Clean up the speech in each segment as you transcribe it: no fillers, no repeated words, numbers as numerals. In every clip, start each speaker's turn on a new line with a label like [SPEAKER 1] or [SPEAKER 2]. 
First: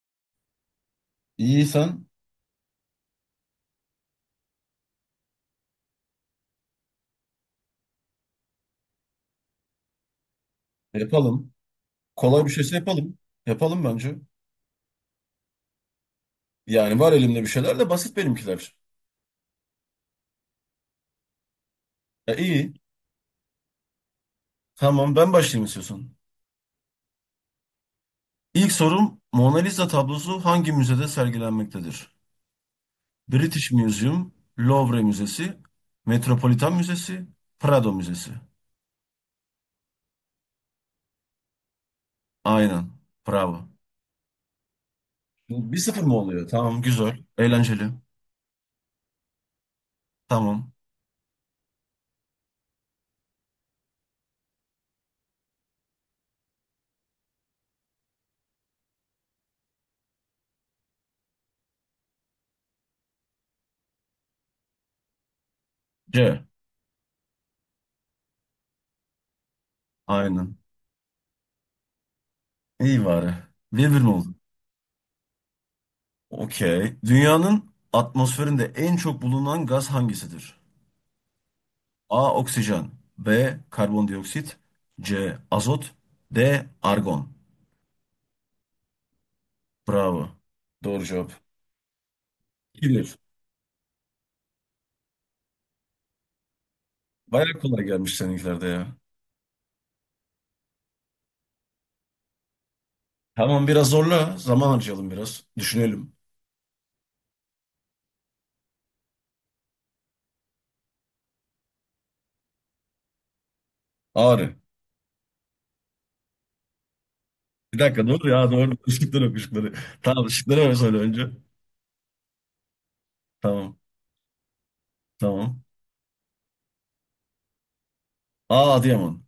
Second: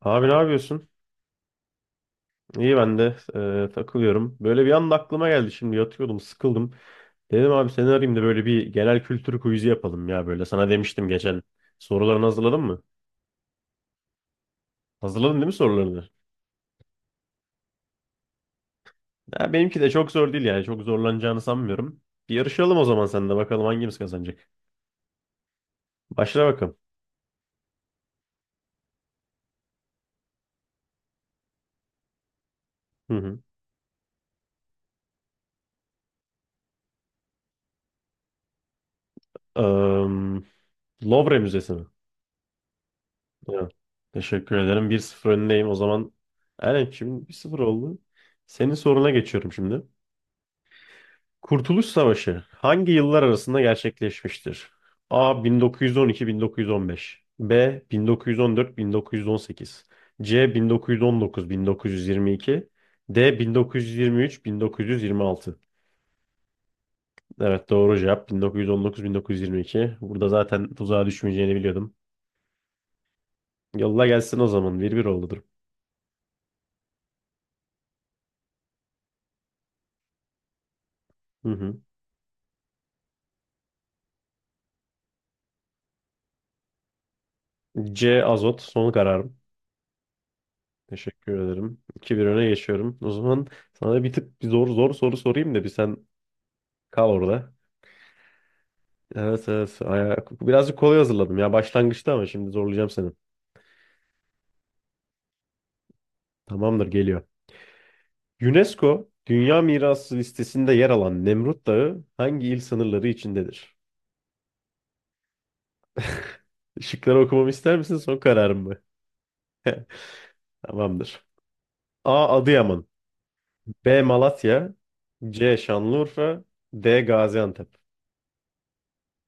[SPEAKER 1] Abi ne yapıyorsun?
[SPEAKER 2] İyiysen
[SPEAKER 1] İyi, ben de takılıyorum. Böyle bir anda aklıma geldi, şimdi yatıyordum, sıkıldım. Dedim abi seni arayayım da böyle bir genel kültür quiz'i yapalım ya böyle. Sana demiştim geçen.
[SPEAKER 2] yapalım.
[SPEAKER 1] Sorularını
[SPEAKER 2] Kolay bir
[SPEAKER 1] hazırladın
[SPEAKER 2] şeyse
[SPEAKER 1] mı?
[SPEAKER 2] yapalım. Yapalım bence.
[SPEAKER 1] Hazırladın değil mi sorularını?
[SPEAKER 2] Yani var elimde bir şeyler de basit benimkiler.
[SPEAKER 1] Ya benimki de çok zor değil yani, çok zorlanacağını sanmıyorum. Bir
[SPEAKER 2] Ya iyi.
[SPEAKER 1] yarışalım o zaman sen de, bakalım hangimiz kazanacak.
[SPEAKER 2] Tamam ben başlayayım istiyorsan.
[SPEAKER 1] Başla bakalım.
[SPEAKER 2] İlk sorum Mona Lisa tablosu hangi müzede sergilenmektedir?
[SPEAKER 1] Hı hı.
[SPEAKER 2] British Museum, Louvre Müzesi, Metropolitan Müzesi, Prado Müzesi.
[SPEAKER 1] Am, Louvre Müzesi mi?
[SPEAKER 2] Aynen.
[SPEAKER 1] Ya,
[SPEAKER 2] Bravo.
[SPEAKER 1] teşekkür ederim. 1-0 öndeyim o
[SPEAKER 2] Bir sıfır
[SPEAKER 1] zaman.
[SPEAKER 2] mı oluyor? Tamam,
[SPEAKER 1] Aynen,
[SPEAKER 2] güzel.
[SPEAKER 1] şimdi 1-0
[SPEAKER 2] Eğlenceli.
[SPEAKER 1] oldu. Senin soruna geçiyorum şimdi.
[SPEAKER 2] Tamam.
[SPEAKER 1] Kurtuluş Savaşı hangi yıllar arasında gerçekleşmiştir? A. 1912-1915, B. 1914-1918, C. 1919-1922, D. 1923-1926.
[SPEAKER 2] C.
[SPEAKER 1] Evet, doğru cevap 1919-1922. Burada
[SPEAKER 2] Aynen.
[SPEAKER 1] zaten tuzağa düşmeyeceğini biliyordum.
[SPEAKER 2] İyi bari. Bir bir
[SPEAKER 1] Yolla
[SPEAKER 2] mi oldu?
[SPEAKER 1] gelsin o zaman. 1-1 oldu durum.
[SPEAKER 2] Okey. Dünyanın atmosferinde en çok bulunan gaz hangisidir?
[SPEAKER 1] Hı hı.
[SPEAKER 2] A. Oksijen, B. Karbondioksit, C. Azot, D. Argon.
[SPEAKER 1] C. Azot, son kararım.
[SPEAKER 2] Bravo. Doğru
[SPEAKER 1] Teşekkür
[SPEAKER 2] cevap.
[SPEAKER 1] ederim. 2 bir öne geçiyorum. O
[SPEAKER 2] Bilir,
[SPEAKER 1] zaman sana bir tık bir zor zor soru sorayım da bir sen kal
[SPEAKER 2] bayağı
[SPEAKER 1] orada.
[SPEAKER 2] Baya kolay gelmiş seninkilerde ya.
[SPEAKER 1] Evet evet. Birazcık kolay hazırladım ya başlangıçta, ama şimdi zorlayacağım seni.
[SPEAKER 2] Tamam, biraz zorla. Zaman harcayalım biraz. Düşünelim.
[SPEAKER 1] Tamamdır, geliyor. UNESCO Dünya Mirası listesinde yer alan Nemrut Dağı hangi il sınırları içindedir?
[SPEAKER 2] Ağrı.
[SPEAKER 1] Işıkları okumamı ister
[SPEAKER 2] Bir
[SPEAKER 1] misin,
[SPEAKER 2] dakika,
[SPEAKER 1] son
[SPEAKER 2] doğru ya,
[SPEAKER 1] kararım
[SPEAKER 2] doğru.
[SPEAKER 1] mı?
[SPEAKER 2] Işıkları yok ışıkları. Tamam, ışıkları öyle söyle
[SPEAKER 1] Tamamdır.
[SPEAKER 2] önce.
[SPEAKER 1] A. Adıyaman,
[SPEAKER 2] Tamam.
[SPEAKER 1] B. Malatya, C.
[SPEAKER 2] Tamam.
[SPEAKER 1] Şanlıurfa, D. Gaziantep.
[SPEAKER 2] A. Adıyaman.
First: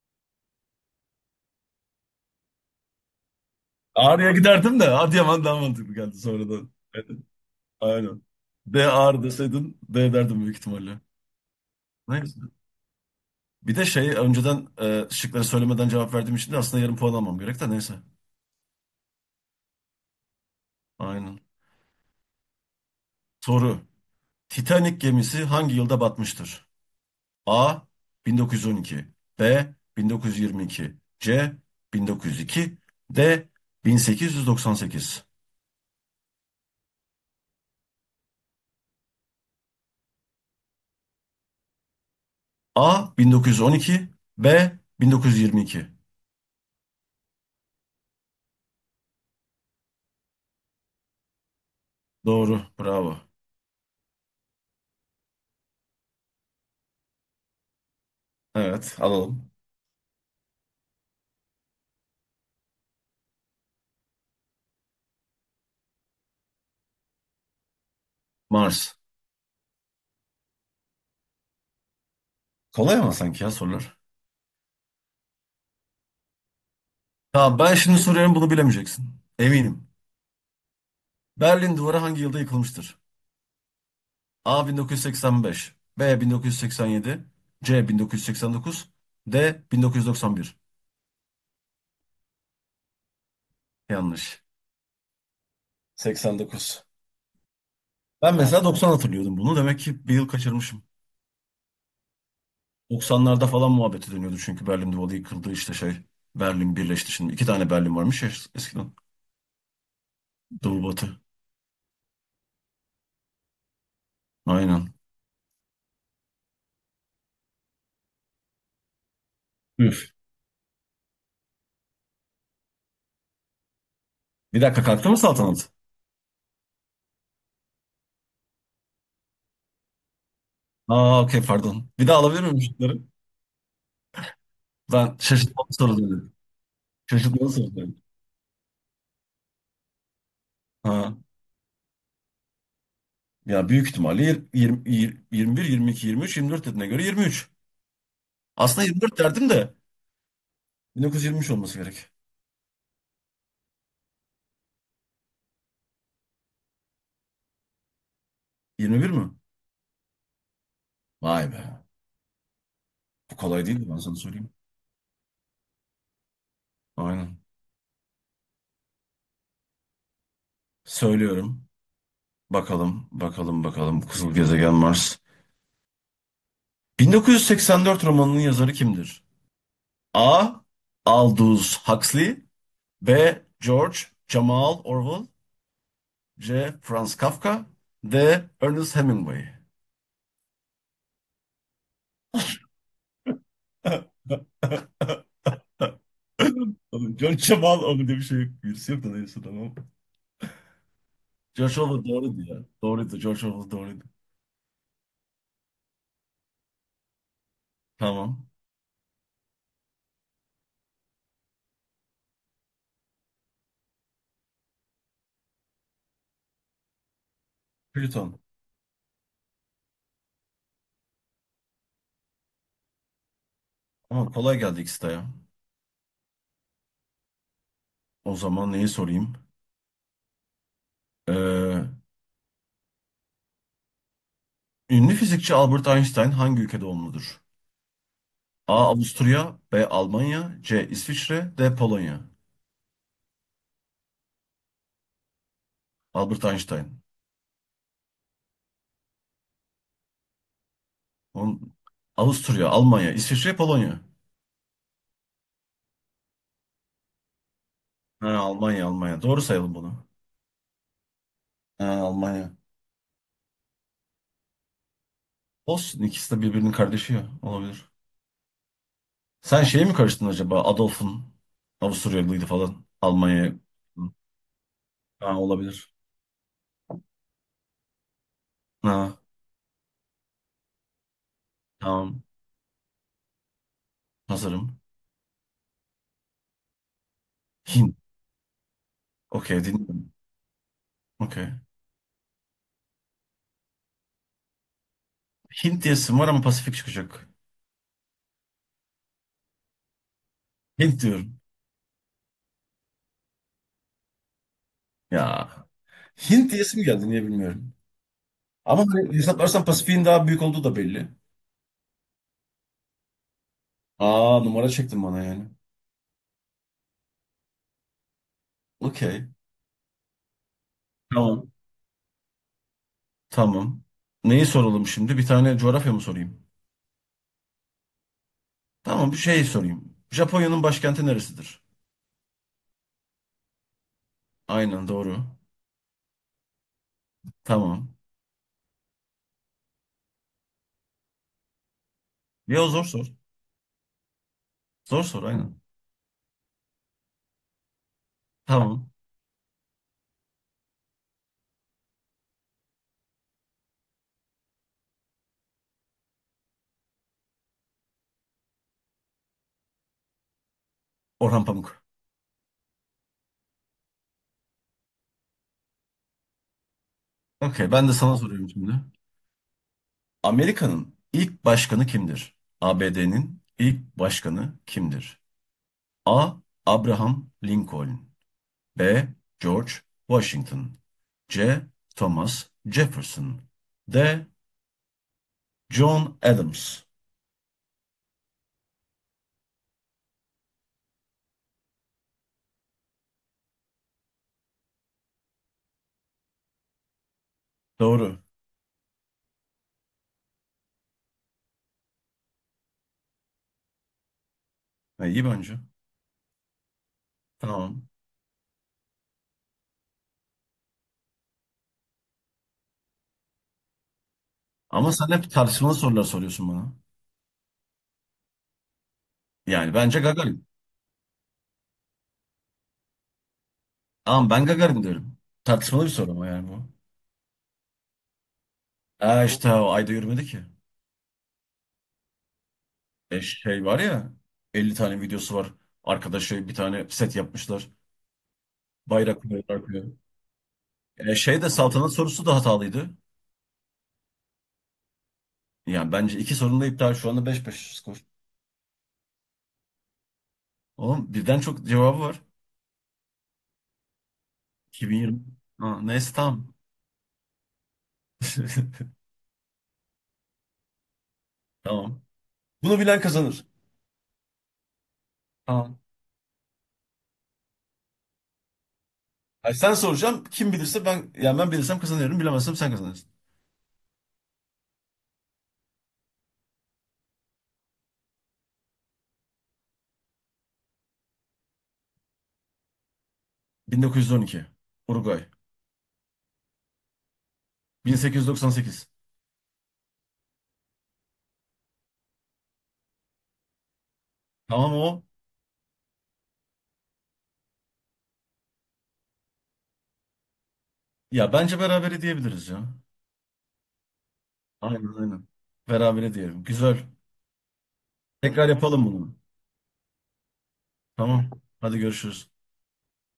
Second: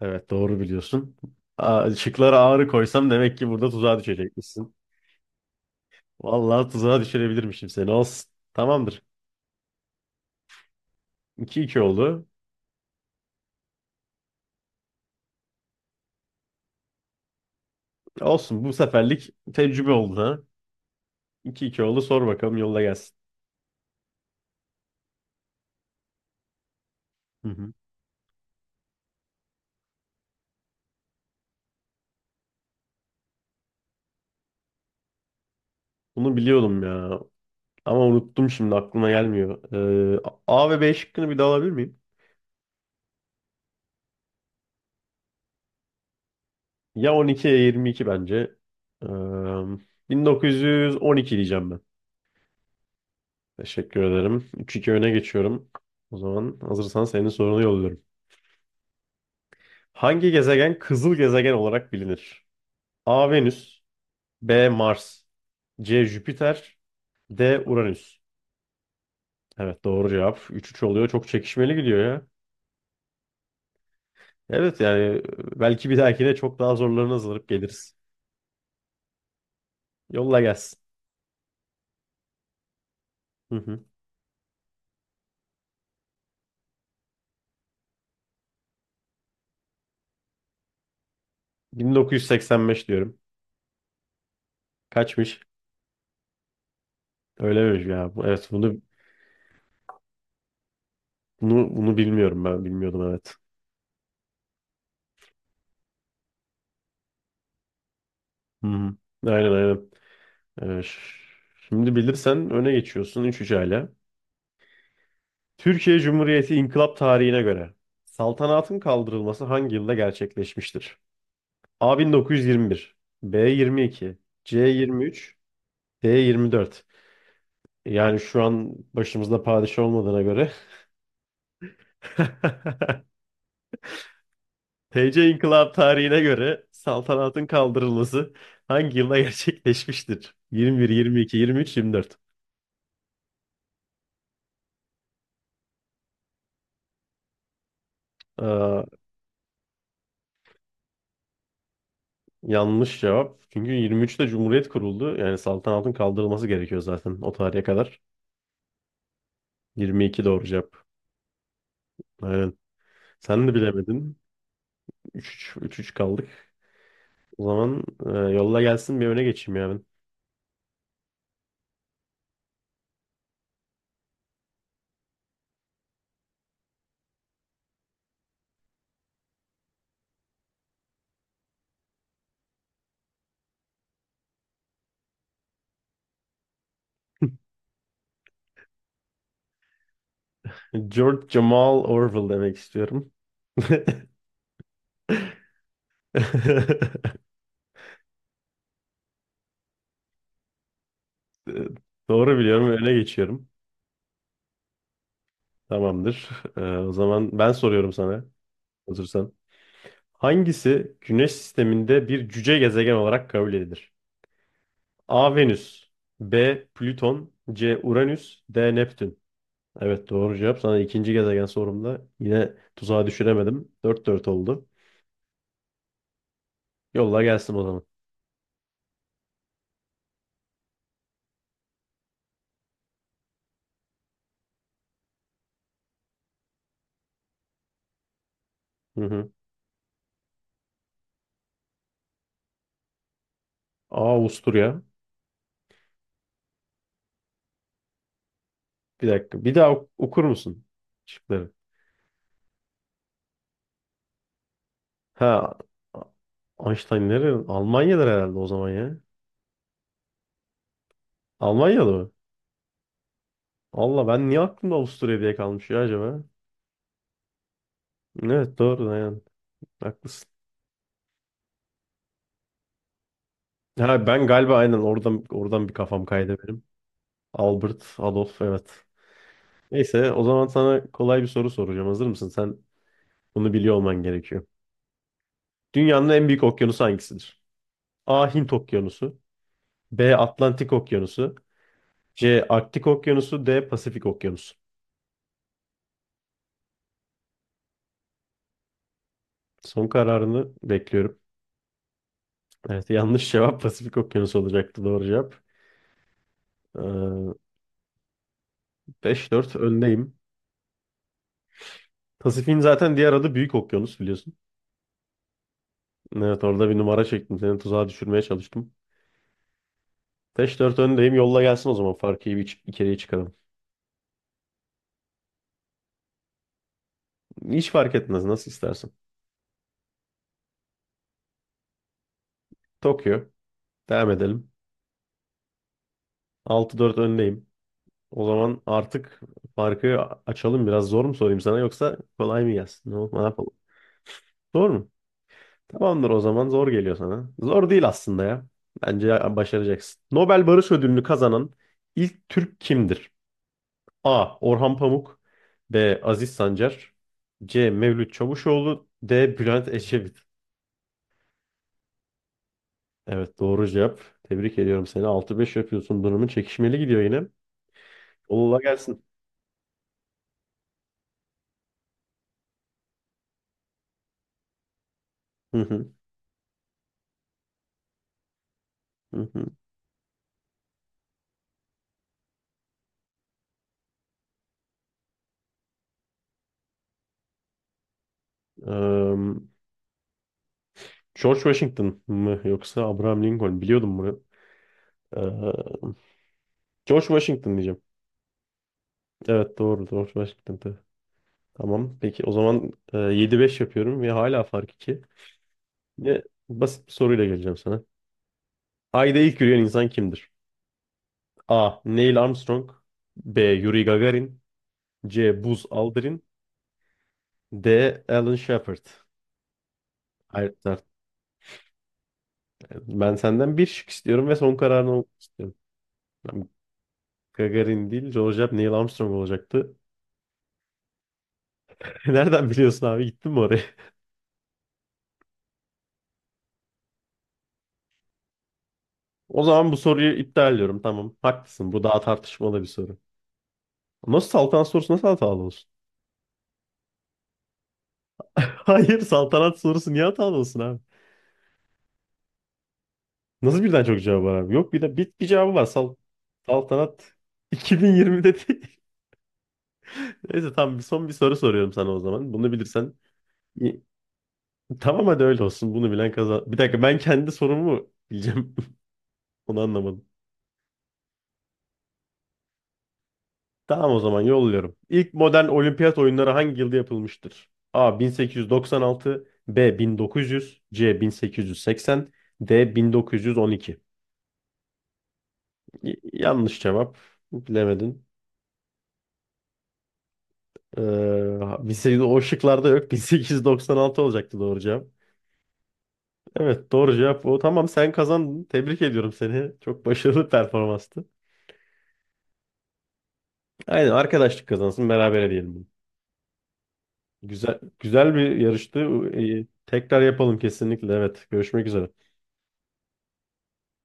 [SPEAKER 1] Evet, doğru biliyorsun. A şıklara ağrı koysam demek ki burada tuzağa
[SPEAKER 2] Ağrı'ya
[SPEAKER 1] düşecekmişsin.
[SPEAKER 2] giderdim de Adıyaman daha mantıklı geldi
[SPEAKER 1] Vallahi
[SPEAKER 2] sonradan.
[SPEAKER 1] tuzağa düşürebilirmişim seni,
[SPEAKER 2] Aynen.
[SPEAKER 1] olsun.
[SPEAKER 2] D
[SPEAKER 1] Tamamdır.
[SPEAKER 2] ağır deseydin D derdim büyük ihtimalle.
[SPEAKER 1] 2-2 oldu.
[SPEAKER 2] Neyse. Bir de şey önceden şıkları söylemeden cevap verdiğim için de aslında yarım puan almam gerek de neyse.
[SPEAKER 1] Olsun, bu seferlik tecrübe oldu ha.
[SPEAKER 2] Aynen.
[SPEAKER 1] 2-2 oldu, sor bakalım, yolla gelsin.
[SPEAKER 2] Soru. Titanic gemisi hangi yılda batmıştır?
[SPEAKER 1] Hı hı.
[SPEAKER 2] A. 1912, B. 1922, C. 1902, D. 1898.
[SPEAKER 1] Bunu biliyordum ya ama unuttum, şimdi aklıma gelmiyor. Ee, A ve B şıkkını bir daha alabilir miyim?
[SPEAKER 2] A. 1912, B. 1922.
[SPEAKER 1] Ya 12 ya 22 bence. Ee, 1912 diyeceğim ben.
[SPEAKER 2] Doğru. Bravo.
[SPEAKER 1] Teşekkür ederim. 3-2 öne geçiyorum. O zaman hazırsan senin sorunu yolluyorum.
[SPEAKER 2] Evet. Alalım.
[SPEAKER 1] Hangi gezegen kızıl gezegen olarak bilinir? A. Venüs, B. Mars, C. Jüpiter, D. Uranüs.
[SPEAKER 2] Mars.
[SPEAKER 1] Evet, doğru cevap. 3-3 oluyor. Çok çekişmeli gidiyor ya.
[SPEAKER 2] Kolay ama sanki ya sorular.
[SPEAKER 1] Evet yani belki bir dahakine çok daha zorlarına hazırlanıp
[SPEAKER 2] Tamam, ben
[SPEAKER 1] geliriz.
[SPEAKER 2] şimdi soruyorum, bunu bilemeyeceksin. Eminim.
[SPEAKER 1] Yolla gelsin.
[SPEAKER 2] Berlin Duvarı hangi yılda yıkılmıştır?
[SPEAKER 1] Hı hı.
[SPEAKER 2] A 1985, B 1987, C 1989, D 1991.
[SPEAKER 1] 1985 diyorum.
[SPEAKER 2] Yanlış.
[SPEAKER 1] Kaçmış?
[SPEAKER 2] 89.
[SPEAKER 1] Öyle miymiş ya?
[SPEAKER 2] Ben
[SPEAKER 1] Evet,
[SPEAKER 2] mesela
[SPEAKER 1] bunu
[SPEAKER 2] 90 hatırlıyordum bunu. Demek ki bir yıl kaçırmışım.
[SPEAKER 1] bunu, bunu bilmiyorum ben. Bilmiyordum, evet.
[SPEAKER 2] 90'larda falan muhabbeti dönüyordu çünkü Berlin Duvarı yıkıldı işte şey. Berlin birleşti şimdi. İki tane Berlin varmış ya
[SPEAKER 1] Hı
[SPEAKER 2] eskiden.
[SPEAKER 1] hı. Aynen aynen.
[SPEAKER 2] Doğu
[SPEAKER 1] Ee, ş-
[SPEAKER 2] batı.
[SPEAKER 1] şimdi bilirsen öne geçiyorsun, 3-3 hala.
[SPEAKER 2] Aynen.
[SPEAKER 1] Türkiye Cumhuriyeti inkılap tarihine göre saltanatın kaldırılması hangi yılda
[SPEAKER 2] Üf.
[SPEAKER 1] gerçekleşmiştir? A 1921, B 22, C
[SPEAKER 2] Bir dakika, kalktı mı
[SPEAKER 1] 23,
[SPEAKER 2] saltanat?
[SPEAKER 1] D 24. Yani şu an başımızda padişah olmadığına göre
[SPEAKER 2] Aa, okey, pardon. Bir daha alabilir miyim şunları? Ben
[SPEAKER 1] TC
[SPEAKER 2] şaşırtmalı
[SPEAKER 1] İnkılap tarihine
[SPEAKER 2] soru.
[SPEAKER 1] göre
[SPEAKER 2] Çocuk
[SPEAKER 1] saltanatın
[SPEAKER 2] nasıl?
[SPEAKER 1] kaldırılması hangi yılda gerçekleşmiştir? 21,
[SPEAKER 2] Ha.
[SPEAKER 1] 22, 23, 24.
[SPEAKER 2] Ya büyük ihtimalle yirmi bir, yirmi iki, yirmi üç, yirmi dört dediğine göre 23.
[SPEAKER 1] Aa,
[SPEAKER 2] Aslında 24 derdim de 1923 olması gerek.
[SPEAKER 1] yanlış cevap. Çünkü 23'te Cumhuriyet kuruldu. Yani saltanatın kaldırılması gerekiyor zaten o tarihe kadar.
[SPEAKER 2] 21 mi?
[SPEAKER 1] 22 doğru cevap.
[SPEAKER 2] Vay be.
[SPEAKER 1] Aynen.
[SPEAKER 2] Bu
[SPEAKER 1] Sen de
[SPEAKER 2] kolay değildi, ben sana
[SPEAKER 1] bilemedin.
[SPEAKER 2] söyleyeyim.
[SPEAKER 1] 3-3 3 kaldık.
[SPEAKER 2] Aynen.
[SPEAKER 1] O zaman yolla gelsin, bir öne geçeyim ya ben.
[SPEAKER 2] Söylüyorum. Bakalım, bakalım, bakalım. Kızıl gezegen Mars. 1984 romanının yazarı kimdir? A. Aldous Huxley, B. George Jamal Orwell, C. Franz Kafka, D. Ernest Hemingway.
[SPEAKER 1] George Jamal Orwell demek istiyorum.
[SPEAKER 2] Oğlum, George Jamal oğlum diye bir şey yok. Birisi yok da neyse, tamam.
[SPEAKER 1] Ee, Doğru
[SPEAKER 2] George
[SPEAKER 1] biliyorum,
[SPEAKER 2] Orwell
[SPEAKER 1] öne
[SPEAKER 2] doğruydu ya.
[SPEAKER 1] geçiyorum.
[SPEAKER 2] Doğruydu. George Orwell doğruydu.
[SPEAKER 1] Tamamdır. O zaman ben soruyorum sana,
[SPEAKER 2] Tamam.
[SPEAKER 1] hazırsan. Hangisi Güneş sisteminde bir cüce gezegen olarak kabul edilir? A. Venüs, B. Plüton, C. Uranüs, D.
[SPEAKER 2] Plüton.
[SPEAKER 1] Neptün. Evet, doğru cevap. Sana ikinci gezegen sorumda yine tuzağa düşüremedim. 4-4 oldu.
[SPEAKER 2] Ama kolay geldi ikisi de ya.
[SPEAKER 1] Yolla gelsin o zaman.
[SPEAKER 2] O zaman neyi sorayım? Ee, Ünlü fizikçi Albert Einstein hangi ülkede doğumludur?
[SPEAKER 1] Hı hı.
[SPEAKER 2] A. Avusturya, B. Almanya, C. İsviçre, D. Polonya.
[SPEAKER 1] A. Avusturya.
[SPEAKER 2] Albert Einstein.
[SPEAKER 1] Bir dakika. Bir daha okur musun şıkları?
[SPEAKER 2] On... Avusturya, Almanya, İsviçre, Polonya.
[SPEAKER 1] Ha, Einstein nerede? Almanya'dır herhalde o zaman ya.
[SPEAKER 2] Ha, Almanya, Almanya. Doğru sayalım bunu.
[SPEAKER 1] Almanya'da mı?
[SPEAKER 2] Ha, Almanya.
[SPEAKER 1] Allah, ben niye aklımda Avusturya diye kalmış ya acaba?
[SPEAKER 2] Olsun, ikisi de birbirinin kardeşi ya. Olabilir.
[SPEAKER 1] Evet, doğru yani.
[SPEAKER 2] Sen
[SPEAKER 1] Haklısın.
[SPEAKER 2] şeye mi karıştın acaba? Adolf'un. Avusturyalıydı falan.
[SPEAKER 1] Ha,
[SPEAKER 2] Almanya'ya.
[SPEAKER 1] ben galiba aynen oradan bir
[SPEAKER 2] Ha,
[SPEAKER 1] kafam kaydı benim.
[SPEAKER 2] olabilir.
[SPEAKER 1] Albert, Adolf, evet.
[SPEAKER 2] Ha,
[SPEAKER 1] Neyse, o zaman sana kolay bir soru soracağım. Hazır mısın? Sen
[SPEAKER 2] tamam.
[SPEAKER 1] bunu biliyor olman gerekiyor.
[SPEAKER 2] Hazırım.
[SPEAKER 1] Dünyanın en büyük okyanusu hangisidir? A. Hint
[SPEAKER 2] Hint.
[SPEAKER 1] Okyanusu, B.
[SPEAKER 2] Okey,
[SPEAKER 1] Atlantik
[SPEAKER 2] dinliyorum.
[SPEAKER 1] Okyanusu,
[SPEAKER 2] Okey.
[SPEAKER 1] C. Arktik Okyanusu, D. Pasifik Okyanusu.
[SPEAKER 2] Hint diyesim var ama Pasifik çıkacak.
[SPEAKER 1] Son kararını bekliyorum.
[SPEAKER 2] Hint diyorum.
[SPEAKER 1] Evet, yanlış cevap. Pasifik Okyanusu olacaktı doğru cevap.
[SPEAKER 2] Ya. Hint
[SPEAKER 1] Ee,
[SPEAKER 2] diyesim geldi, niye bilmiyorum. Ama
[SPEAKER 1] 5-4
[SPEAKER 2] hani
[SPEAKER 1] öndeyim.
[SPEAKER 2] hesaplarsan Pasifik'in daha büyük olduğu da belli.
[SPEAKER 1] Pasifik'in zaten diğer adı Büyük Okyanus, biliyorsun.
[SPEAKER 2] Aa, numara çektin bana yani.
[SPEAKER 1] Evet, orada bir numara çektim. Seni tuzağa düşürmeye çalıştım.
[SPEAKER 2] Okey.
[SPEAKER 1] 5-4 öndeyim. Yolla gelsin o zaman.
[SPEAKER 2] Tamam.
[SPEAKER 1] Farkı iyi bir, içeriye çıkarım.
[SPEAKER 2] Tamam. Neyi soralım şimdi? Bir tane coğrafya mı sorayım?
[SPEAKER 1] Hiç fark etmez. Nasıl istersen.
[SPEAKER 2] Tamam, bir şey sorayım. Japonya'nın başkenti neresidir?
[SPEAKER 1] Tokyo. Devam edelim.
[SPEAKER 2] Aynen, doğru.
[SPEAKER 1] 6-4 öndeyim. O zaman
[SPEAKER 2] Tamam.
[SPEAKER 1] artık farkı açalım. Biraz zor mu sorayım sana, yoksa kolay mı gelsin? Ne olur, ne
[SPEAKER 2] Ya
[SPEAKER 1] yapalım?
[SPEAKER 2] zor sor.
[SPEAKER 1] Zor mu?
[SPEAKER 2] Zor sor,
[SPEAKER 1] Tamamdır o
[SPEAKER 2] aynen.
[SPEAKER 1] zaman. Zor geliyor sana. Zor değil aslında ya. Bence
[SPEAKER 2] Tamam.
[SPEAKER 1] başaracaksın. Nobel Barış Ödülünü kazanan ilk Türk kimdir? A. Orhan Pamuk, B. Aziz Sancar, C. Mevlüt Çavuşoğlu, D. Bülent Ecevit.
[SPEAKER 2] Orhan Pamuk.
[SPEAKER 1] Evet, doğru cevap. Tebrik ediyorum seni. 6-5 yapıyorsun. Durumun çekişmeli gidiyor yine.
[SPEAKER 2] Okey, ben
[SPEAKER 1] Yolla
[SPEAKER 2] de sana
[SPEAKER 1] gelsin.
[SPEAKER 2] soruyorum şimdi. Amerika'nın ilk başkanı kimdir? ABD'nin ilk başkanı
[SPEAKER 1] Hı
[SPEAKER 2] kimdir?
[SPEAKER 1] hı,
[SPEAKER 2] A. Abraham Lincoln,
[SPEAKER 1] hı hı.
[SPEAKER 2] B. George Washington, C. Thomas Jefferson, D. John Adams.
[SPEAKER 1] Eee, George Washington mı yoksa Abraham Lincoln? Biliyordum bunu. Eee, George Washington diyeceğim.
[SPEAKER 2] Doğru.
[SPEAKER 1] Evet, doğru. George Washington'dı. Tamam. Peki o zaman 7-5 yapıyorum ve hala fark 2.
[SPEAKER 2] Ha, iyi
[SPEAKER 1] Yine
[SPEAKER 2] bence.
[SPEAKER 1] basit bir soruyla geleceğim sana.
[SPEAKER 2] Tamam.
[SPEAKER 1] Ayda ilk yürüyen insan kimdir? A. Neil Armstrong, B. Yuri Gagarin, C.
[SPEAKER 2] Ama
[SPEAKER 1] Buzz
[SPEAKER 2] sen hep
[SPEAKER 1] Aldrin,
[SPEAKER 2] tartışmalı sorular soruyorsun bana.
[SPEAKER 1] D. Alan Shepard.
[SPEAKER 2] Yani
[SPEAKER 1] Hayır,
[SPEAKER 2] bence Gagarin.
[SPEAKER 1] ben senden bir şık istiyorum ve son kararını
[SPEAKER 2] Ama
[SPEAKER 1] almak
[SPEAKER 2] ben Gagarin
[SPEAKER 1] istiyorum.
[SPEAKER 2] diyorum.
[SPEAKER 1] Ben
[SPEAKER 2] Tartışmalı bir soru ama yani bu.
[SPEAKER 1] Gagarin değil, George Neil Armstrong olacaktı.
[SPEAKER 2] E işte o ayda yürümedi ki.
[SPEAKER 1] Nereden biliyorsun abi? Gittin mi oraya?
[SPEAKER 2] E şey var ya, 50 tane videosu var. Arkadaşı bir tane set yapmışlar.
[SPEAKER 1] O zaman bu
[SPEAKER 2] Bayrak
[SPEAKER 1] soruyu
[SPEAKER 2] koyuyorlar koyuyor.
[SPEAKER 1] iptal ediyorum. Tamam, haklısın. Bu
[SPEAKER 2] E
[SPEAKER 1] daha
[SPEAKER 2] şey de saltanat
[SPEAKER 1] tartışmalı bir
[SPEAKER 2] sorusu
[SPEAKER 1] soru.
[SPEAKER 2] da hatalıydı.
[SPEAKER 1] Nasıl saltanat sorusu nasıl hatalı olsun?
[SPEAKER 2] Yani bence iki sorun da iptal. Şu anda beş beş skor.
[SPEAKER 1] Hayır, saltanat sorusu niye hatalı olsun abi?
[SPEAKER 2] Oğlum birden çok cevabı var.
[SPEAKER 1] Nasıl birden çok cevap var abi? Yok, bir de bir cevabı var.
[SPEAKER 2] 2020.
[SPEAKER 1] Sal,
[SPEAKER 2] Ha, neyse
[SPEAKER 1] saltanat
[SPEAKER 2] tamam.
[SPEAKER 1] 2020'de değil. Neyse tamam, bir son bir soru soruyorum sana o zaman. Bunu
[SPEAKER 2] Tamam.
[SPEAKER 1] bilirsen
[SPEAKER 2] Bunu bilen
[SPEAKER 1] İyi.
[SPEAKER 2] kazanır.
[SPEAKER 1] Tamam, hadi öyle olsun. Bunu bilen
[SPEAKER 2] Tamam.
[SPEAKER 1] kazan. Bir dakika, ben kendi sorumu bileceğim. Onu anlamadım.
[SPEAKER 2] Ay, sen soracağım. Kim bilirse, ben yani ben bilirsem kazanıyorum. Bilemezsem sen kazanırsın.
[SPEAKER 1] Tamam, o zaman yolluyorum. İlk modern olimpiyat oyunları hangi yılda yapılmıştır? A 1896, B 1900, C 1880, D 1912.
[SPEAKER 2] 1912. Uruguay.
[SPEAKER 1] Yanlış cevap. Bilemedin.
[SPEAKER 2] 1898.
[SPEAKER 1] Ee, 1800 o şıklarda yok. 1896 olacaktı doğru cevap.
[SPEAKER 2] Tamam o.
[SPEAKER 1] Evet, doğru cevap o. Tamam, sen kazandın. Tebrik ediyorum seni. Çok başarılı performanstı.
[SPEAKER 2] Ya bence berabere diyebiliriz ya.
[SPEAKER 1] Aynen, arkadaşlık kazansın, beraber diyelim
[SPEAKER 2] Aynen
[SPEAKER 1] bunu.
[SPEAKER 2] aynen. Berabere diyelim. Güzel.
[SPEAKER 1] Güzel, güzel bir yarıştı.
[SPEAKER 2] Tekrar yapalım bunu.
[SPEAKER 1] Tekrar yapalım kesinlikle. Evet. Görüşmek üzere.
[SPEAKER 2] Tamam. Hadi görüşürüz.